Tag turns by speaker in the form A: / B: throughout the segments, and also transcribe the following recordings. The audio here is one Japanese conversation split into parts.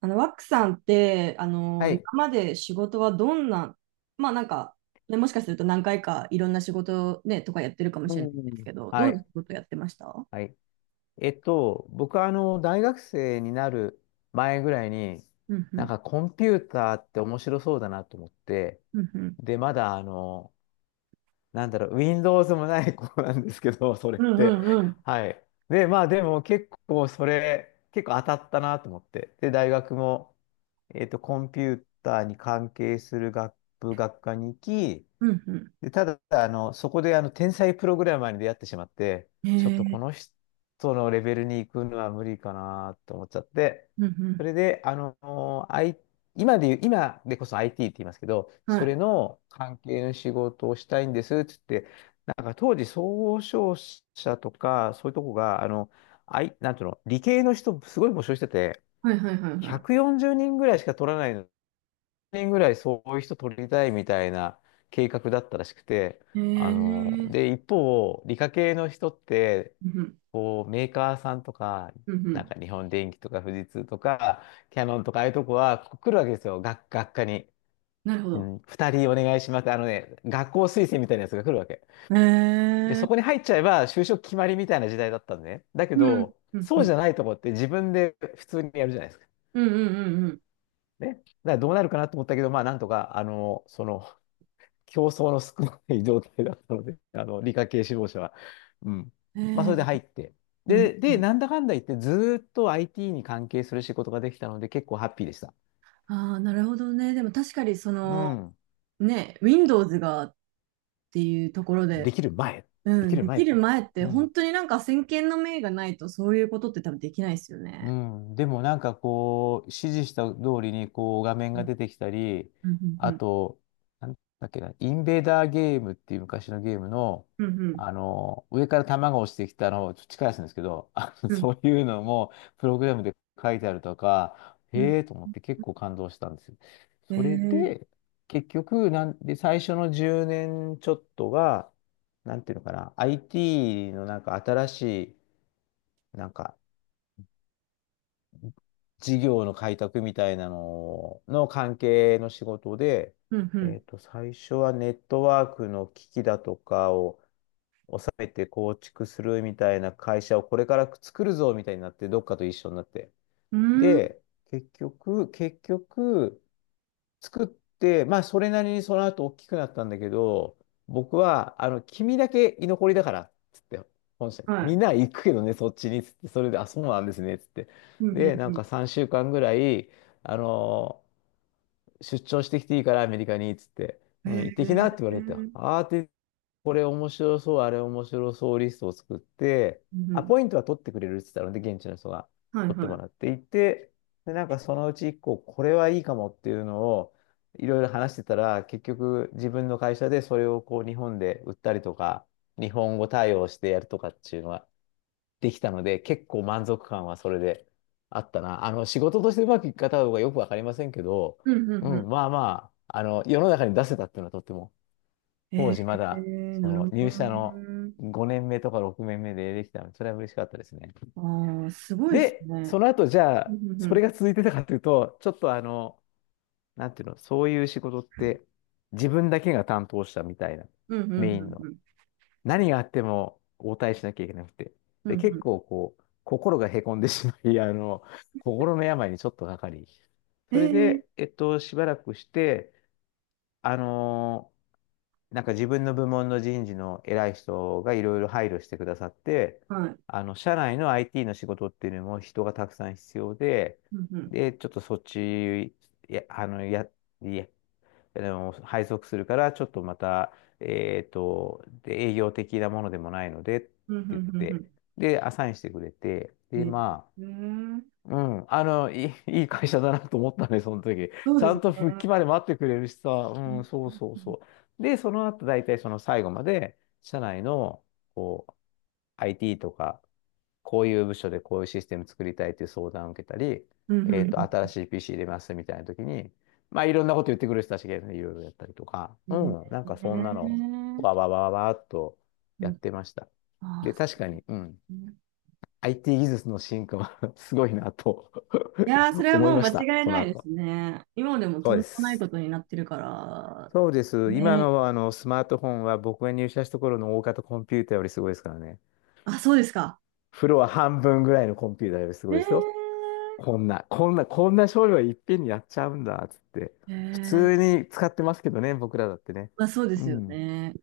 A: ワックさんって、
B: は
A: 今
B: い。
A: まで仕事はどんな、まあなんか、ね、もしかすると何回かいろんな仕事ね、とかやってるかもし
B: う
A: れないんです
B: ん。
A: けど、ど
B: は
A: んな仕
B: い。
A: 事やってました？
B: はい。僕は大学生になる前ぐらいに、
A: うんう
B: なん
A: ん。
B: かコンピューターって面白そうだなと思って、
A: うんうん。
B: で、まだWindows もない子なんですけど、それっ
A: うんう
B: て。
A: んうん。
B: はい。で、まあでも結構当たったなと思って。で、大学も、コンピューターに関係する学部学科に行き、
A: うん
B: で、ただ、そこで、天才プログラマーに出会ってしまって、
A: うん。
B: ちょっと
A: へ
B: この
A: え。
B: 人のレベルに行くのは無理かなと思っちゃって、
A: うんう
B: そ
A: ん。
B: れで、今で言う、今でこそ IT って言いますけど、
A: は
B: それ
A: い。
B: の関係の仕事をしたいんですって言って、なんか当時、総商社とか、そういうとこが、なんていうの、理系の人、すごい募集してて、
A: はいはいはいは
B: 140人ぐらいしか取らないの人ぐらいそういう人取りたいみたいな計画だったらしくて、
A: い。へえ。う
B: で、一方、理科系の人って、
A: んうん。
B: こう、メーカーさんとか、
A: うんう
B: なん
A: ん。
B: か日本電機とか富士通とか、キヤノンとかああいうとこはこう来るわけですよ、学科に。
A: なるほ
B: う
A: ど。
B: ん、2人お願いします。あのね、学校推薦みたいなやつが来るわけ。
A: へ
B: で、
A: え。
B: そこに入っちゃえば就職決まりみたいな時代だったんでね。だけ
A: うん。
B: ど、
A: うんう
B: そう
A: ん。
B: じゃないとこって自分で普通にやるじゃないですか。
A: うんうんうん
B: ね。だからどうなるかなと思ったけど、まあなんとか、その競争の少ない状態だったので、理科系志望者は。うん。
A: う
B: まあ、
A: ん。
B: そ
A: へ
B: れ
A: え。
B: で入って。
A: うん
B: で、
A: う
B: で、
A: ん。
B: なんだかんだ言って、ずーっと IT に関係する仕事ができたので、結構ハッピーでした。
A: ああ、なるほどね。でも確かにそ
B: う
A: の、
B: ん。
A: ね、Windows がっていうところ
B: で
A: で、
B: きる前。
A: う
B: でき
A: ん、
B: る
A: で
B: 前っ
A: きる
B: て。
A: 前って
B: う
A: 本
B: ん。
A: 当になんか先見の明がないとそういうことって多分できないですよ
B: う
A: ね。
B: ん、でもなんかこう、指示した通りにこう画面
A: う
B: が
A: ん、
B: 出てきたり、
A: うん、う
B: あ
A: ん、
B: と、なんだっけな、インベーダーゲームっていう昔のゲームの、
A: うん、
B: 上から弾が落ちてきたのをちょっと近いやつなんですけど、
A: うん、
B: そういうのもプログラムで書いてあるとか、
A: うん。
B: へえと思って結構感動したんですよ。
A: え
B: それ
A: ー、
B: で、結局、なんで、最初の10年ちょっとが、なんていうのかな、IT のなんか新しい、なんか事業の開拓みたいなのの関係の仕事で、
A: うん、
B: 最初はネットワークの機器だとかを収めて構築するみたいな会社をこれから作るぞみたいになって、どっかと一緒になって。
A: うん、うーん、
B: で、結局、作って、まあ、それなりにその後大きくなったんだけど、僕は、君だけ居残りだから、つって、本社行って、
A: は
B: み
A: い。
B: んなは行くけどね、そっちに、つって、それで、あ、そうなんですね、つって。
A: うん、
B: で、な
A: う
B: ん
A: ん、
B: か3週間ぐらい、あの出張してきていいから、アメリカに、つって、
A: うん。
B: う
A: へ
B: ん、行ってきなって言わ
A: え
B: れて、
A: ー、
B: あーってこれ面白そう、あれ面白そうリストを作って、
A: うん、う
B: ア
A: ん、
B: ポイントは取ってくれるって言ったので、現地の人が
A: はい
B: 取って
A: は
B: も
A: い。
B: らっていて、で、なんかそのうち1個、これはいいかもっていうのをいろいろ話してたら、結局自分の会社でそれをこう日本で売ったりとか、日本語対応してやるとかっていうのはできたので、結構満足感はそれであったな。仕事としてうまくいく方とかよくわかりませんけど、
A: うん、う
B: う
A: ん、う
B: ん、
A: ん。
B: まあまあ、世の中に出せたっていうのはとっても
A: へ
B: 当
A: え
B: 時まだ、
A: ー、
B: そ
A: なる
B: の
A: ほ
B: 入
A: ど
B: 社の
A: ね。
B: 5年目とか6年目でできたので、それは嬉しかったですね。
A: ああ、すごいです
B: で、
A: ね。
B: その後、じゃ
A: う
B: あ、
A: ん、う
B: それ
A: ん、
B: が続いてたかというと、ちょっとなんていうの、そういう仕事って、自分だけが担当したみたいな、
A: うん、うん、
B: メインの。
A: うん、
B: 何があっても応対しなきゃいけなくて。
A: うん、う
B: で、
A: ん。う
B: 結
A: ん
B: 構こう、心がへこんでしまい、心の病にちょっとかかり。
A: え
B: それ
A: え、
B: で、しばらくして、あのなんか自分の部門の人事の偉い人がいろいろ配慮してくださって、
A: はい。
B: 社内の IT の仕事っていうのも人がたくさん必要で、
A: うん、うん、
B: で、ちょっとそっち、いや、あの、や、いや、あの、配属するから、ちょっとまた、で、営業的なものでもないので、って
A: うん、うん、
B: 言っ
A: うん。
B: て、で、アサインしてくれて、
A: う
B: で、
A: ん
B: ま
A: えー、
B: うん、あの、いい、いい会社だなと思ったね、その時。
A: そう
B: ち
A: で
B: ゃ
A: す
B: んと復
A: ね。
B: 帰まで待ってくれるしさ、
A: う
B: う
A: ん、
B: ん、そうそうそう。で、その後、大体その最後まで、社内の、こう、IT とか、こういう部署でこういうシステム作りたいという相談を受けたり、
A: うん、う
B: 新
A: ん。
B: しい PC 入れますみたいな時に、まあ、いろんなこと言ってくる人たちがいるのでいろいろやったりとか、
A: う
B: う
A: んね
B: ん、なんかそんなのを、わ
A: え
B: わわわわっと
A: う
B: やっ
A: ん。
B: てました。
A: あ
B: で、
A: あ、そ
B: 確かに、うん、
A: うね。
B: IT 技術の進化は すごいなと
A: いやー、それ は
B: 思
A: も
B: い
A: う
B: ま
A: 間
B: した、
A: 違い
B: そ
A: な
B: の
A: いで
B: 後。
A: すね。今でも
B: そ
A: と
B: う
A: ん
B: で
A: でもない
B: す。
A: ことになってるから、
B: そうです。今
A: ねえ。
B: の、あのスマートフォンは僕が入社した頃の大型コンピューターよりすごいですからね。
A: あ、そうですか。
B: フロア半分ぐらいのコンピューターよりすごいですよ。
A: ええ
B: こんな、こんな、こんな処理をいっぺんにやっちゃうんだ、つって。普
A: え
B: 通
A: え、
B: に使ってますけどね、僕らだってね。
A: まあ、そうで
B: う
A: すよ
B: ん、
A: ね。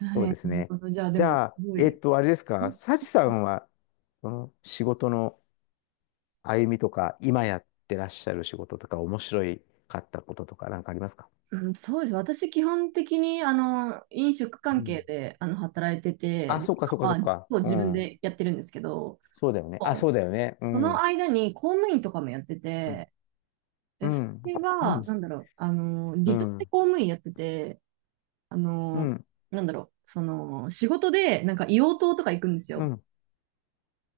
A: は
B: そうで
A: い。
B: す
A: なる
B: ね。
A: ほど。じゃあ、で
B: じ
A: も、す
B: ゃあ、
A: ごい。
B: あれですか、サチさんは、その仕事の歩みとか、今やってらっしゃる仕事とか、面白いかったこととか、なんかありますか？
A: うん、そうです。私、基本的に、飲食
B: う
A: 関係
B: ん。
A: で、働いてて、
B: あ、
A: で、
B: そっかそっかそ
A: ま
B: っ
A: あ、
B: か。
A: そう、
B: う
A: 自分
B: ん。
A: でやってるんですけど、
B: そうだよね。あ、そうだよね。う
A: その
B: ん。
A: 間に公務員とかもやって
B: うん。
A: て、
B: う
A: で、そ
B: ん。
A: れ
B: う
A: は、離島で
B: ん。
A: 公務員やってて、あ
B: う
A: の、
B: ん。
A: その、仕事で、なんか硫黄島とか行くんです
B: う
A: よ。
B: ん。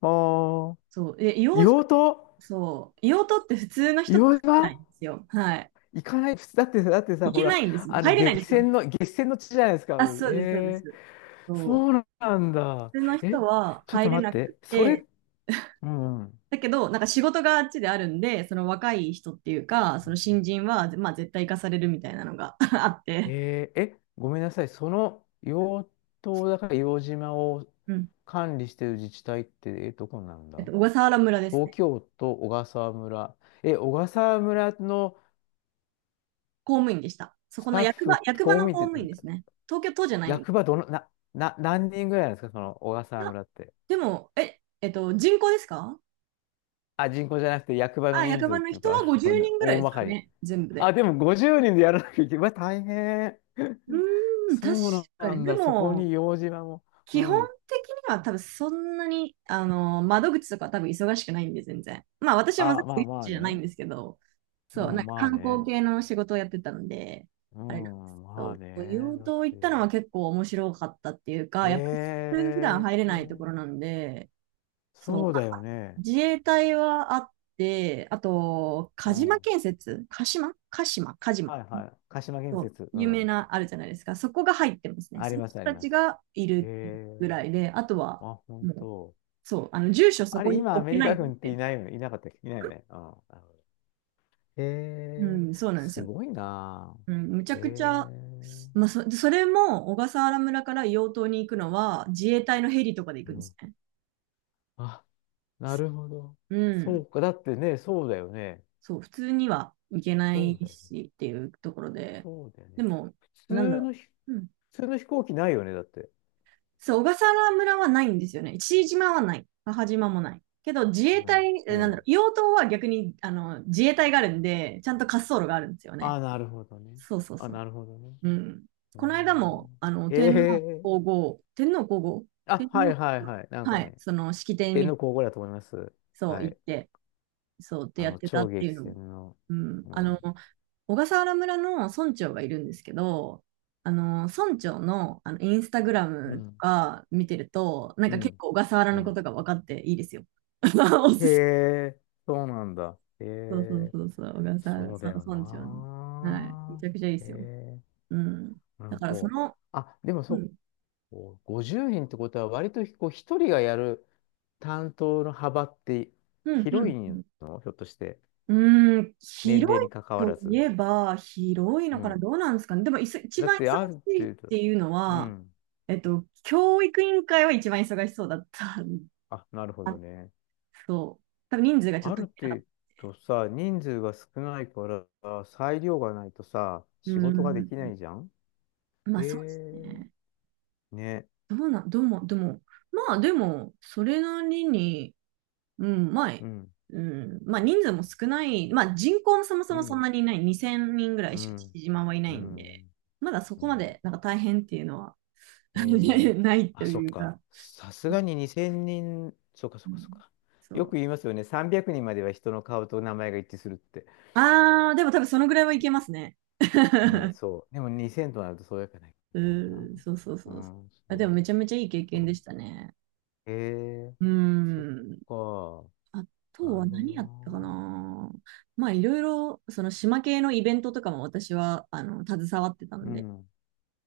B: あー
A: そう。で、硫黄島、
B: 硫黄島。
A: そう、硫黄島って普通の
B: 硫
A: 人と
B: 黄
A: 入れな
B: 島
A: いんですよ。はい。
B: 行かない。普通だってさ、
A: 行
B: ほ
A: け
B: ら、
A: ないんですよ。入れないん
B: 激
A: ですよ。
B: 戦の、激戦の地じゃないですか。
A: あ、
B: うん
A: そうです、そうです。そう。
B: そうなんだ。
A: 普通の
B: え、
A: 人は
B: ちょっ
A: 入
B: と
A: れ
B: 待っ
A: なく
B: て。それ、
A: て、
B: うん。うん
A: だけど、なんか仕事があっちであるんで、その若い人っていうか、その新人は、まあ絶対行かされるみたいなのが あって。
B: えーえ、ごめんなさい。その養島だから硫黄島を
A: うん、
B: 管理している自治体って、どこなん
A: えっ
B: だ？
A: と、小笠原村です
B: 東
A: ね。
B: 京都小笠原村。え、小笠原村の
A: 公務員でした。そ
B: ス
A: この
B: タッ
A: 役場、
B: フ、
A: 役場
B: こう
A: の
B: 見
A: 公
B: て、
A: 務員ですね。東京都じゃないんです。
B: 役場どの、何人ぐらいなんですかその小笠
A: い
B: 原
A: や、
B: 村って？
A: でも、え、えっと、人口ですか？
B: あ、人口じゃなくて役場の
A: あ、
B: 人
A: 役
B: 数
A: 場
B: っ
A: の
B: ていう
A: 人
B: か、
A: は 50人ぐらい
B: 大
A: です
B: ま
A: か
B: かに。
A: ね、全部で。
B: あ、でも50人でやらなきゃいけない。うわ、大変。
A: う ーん、確
B: そう
A: か
B: な
A: に。
B: ん
A: で
B: だ。そこ
A: も、
B: に硫黄島も。う
A: 基本
B: ん。
A: 的には多分そんなに、窓口とか多分忙しくないんで、全然。まあ私は窓
B: あ、まあ
A: 口
B: まあ
A: じゃないん
B: ね。
A: ですけど、
B: う
A: そう、なん
B: ん、
A: か
B: まあ
A: 観光
B: ね。
A: 系の仕事をやってたので、
B: う
A: あれなんですけ
B: ん、まあ
A: ど、
B: ね。
A: 硫黄
B: だっ
A: 島行ったの
B: て、
A: は結構面白かったっていうか、やっぱ
B: え
A: 普通普段入れないところ
B: え、
A: なんで、そう、
B: そう
A: ま
B: だよ
A: あ
B: ね。
A: 自衛隊はあって、あと、
B: う
A: 鹿
B: ん。
A: 島
B: は
A: 建設、鹿島鹿島鹿
B: い
A: 島
B: はい。鹿島建
A: そう
B: 設。う
A: 有名
B: ん。
A: なあるじゃないですか。そこが入ってますね。
B: あ
A: そ
B: り
A: の
B: ます、
A: 人
B: あり
A: た
B: ま
A: ち
B: す。
A: がい
B: え
A: る
B: え、
A: ぐらいで、あとは、
B: あ、本
A: もう、
B: 当。
A: そう、住所そ
B: あ
A: こ
B: れ、
A: に
B: 今、ア
A: 置
B: メ
A: け
B: リ
A: ない
B: カ
A: ん
B: 軍ってい
A: で。
B: ないよね。いなかったっけ、いないよね。うん。なるほど。え
A: う
B: え、
A: ん、そうなんです
B: す
A: よ。
B: ごいな
A: うん、むちゃ
B: ぁ。え
A: くちゃ、
B: え、
A: まあ、そそれも小笠原村から硫黄島に行くのは自衛隊のヘリとかで行
B: う
A: くんです
B: ん。
A: ね。
B: あ、なるほど。
A: う
B: そ
A: ん。
B: うか。だってね、そうだよね。
A: そう、普通には行けな
B: そ
A: い
B: うだよね。
A: しっていうところで、
B: そうだよ
A: で
B: ね。
A: も、
B: 普
A: なんだ
B: 通
A: ろ
B: の飛
A: うん、
B: 普通の飛行機ないよね、だって。
A: そう、小笠原村はないんですよね。父島はない。母島もない。けど、自衛
B: う
A: 隊、
B: んう
A: え、
B: ん。
A: 硫黄島は逆にあの自衛隊があるんで、ちゃんと滑走路があるんですよね。
B: あ、なるほどね。
A: そうそう
B: あ、
A: そう。
B: なるほどね。
A: うん。
B: うー
A: この間も、
B: ん。へ
A: 天皇
B: え。
A: 皇后、天皇皇后、
B: あ、
A: 天
B: は
A: 皇、
B: いはいはい。なん
A: は
B: か
A: い、
B: ね、
A: その式典
B: 天
A: に、
B: 皇皇后だと思います。
A: そう、
B: は
A: 行っ
B: い。
A: て、そうってやってた
B: 超
A: ってい
B: 激
A: うのも。
B: 戦の。
A: うん。
B: うん。
A: 小笠原村の村長がいるんですけど、村長の、あのインスタグラ
B: う
A: ムと
B: ん。
A: か見てると、なん
B: う
A: か結
B: ん。
A: 構小笠原
B: う
A: のこ
B: ん。
A: とが分かっていいですよ。お
B: へ
A: すす、
B: え、そうなんだ。へ
A: そうそう
B: え、
A: そうそう、小笠原、
B: そう
A: そ
B: だ
A: う、
B: よ
A: 村長の。はい。め
B: な。
A: ちゃくちゃいいで
B: へ
A: すよ。
B: え、
A: うん。
B: う
A: だ
B: ん
A: からそ
B: と。
A: の、
B: あ、でもそ
A: う
B: っ
A: ん、
B: こう50人ってことは割とこう一人がやる担当の幅って
A: うん、う
B: 広い
A: ん。
B: の？ひょっとして。
A: うん、うん
B: 年
A: 広
B: 齢
A: い
B: に関わ
A: と
B: ら
A: い
B: ず。
A: えば、広い
B: う
A: のかな、
B: ん。
A: どうなんですかね。でも、いそ一
B: だっ
A: 番忙
B: てある
A: しいっ
B: 程度。
A: ていうの
B: う
A: は、
B: ん。
A: えっと、教育委員会は一番忙しそうだった。
B: あ、なる ほ
A: あ、
B: どね。
A: そう。多分人数がちょ
B: あ
A: っと足
B: る
A: りなか
B: 程
A: った。
B: 度さ、人数が少ないから裁量がないとさ、
A: う
B: 仕事がで
A: ん。
B: きないじゃん。
A: まあ
B: へ
A: そうですね。
B: え。ね。
A: どうな、どうも、でも、まあでも、それなりに、うん、まあ、
B: うん。
A: うん、まあ人数も少ない、まあ人口もそもそ
B: う
A: もそん
B: ん。
A: なにいない、2000人ぐらい
B: う
A: しか
B: ん。
A: 父島はいな
B: う
A: いんで、
B: ん。
A: まだそ
B: う
A: こま
B: ん
A: でなんか大変っていうのは
B: えー、
A: ないと
B: あ、そっ
A: いう
B: か。
A: か、
B: さすがに2000人、そっかそ
A: う
B: っか
A: ん、
B: そっか。
A: そ
B: よ
A: う。
B: く言いますよね。300人までは人の顔と名前が一致するって。
A: ああ、でも多分そのぐらいはいけますね。
B: ね、そう。でも2000となるとそうやかないと
A: う
B: いけないな。
A: ー、そうそうそ
B: う
A: うそう。
B: ん、
A: あ、でも
B: そう、
A: めちゃめちゃいい経
B: そ
A: 験で
B: う。
A: したね。
B: えー、
A: うー
B: そっ
A: ん。あ
B: か。
A: と
B: な
A: は
B: るほ
A: 何
B: ど
A: やったか
B: な。
A: な。まあいろいろ、その島系のイベントとかも私は、携わってた
B: う
A: ので、
B: ん、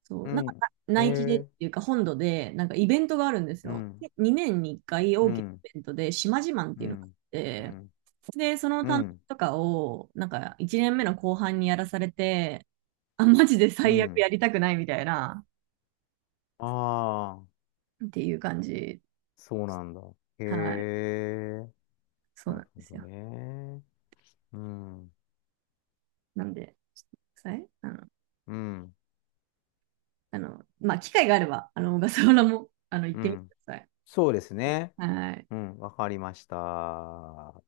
A: そ
B: う
A: う、なんか
B: ん、
A: な
B: え
A: 内地でって
B: ー、
A: いうか本土で、なんかイベントがあるんです
B: う
A: よ。
B: ん、
A: で、2年に1回
B: う
A: 大きな
B: ん、
A: イベントで、島自慢っ
B: う
A: ていうのがあっ
B: ん、う
A: て、
B: ん、
A: で、その
B: う
A: 担当
B: ん、
A: とかを、なんか1年目の後半にやらされて、あ、マジで
B: う
A: 最悪
B: ん。
A: やりたくないみたいな、
B: ああ、
A: っていう感じ。
B: そうなんだ。へ
A: はい。
B: え、
A: そう
B: な
A: なん
B: る
A: で
B: ほ
A: す
B: ど
A: よ。
B: ね。うん、
A: なんで、ちょっとください。あの、
B: うん、
A: あのまあ、機会があれば、小笠原も、行っ
B: う
A: てみて
B: ん。
A: ください。
B: そうですね。
A: はい。
B: うん、わかりました。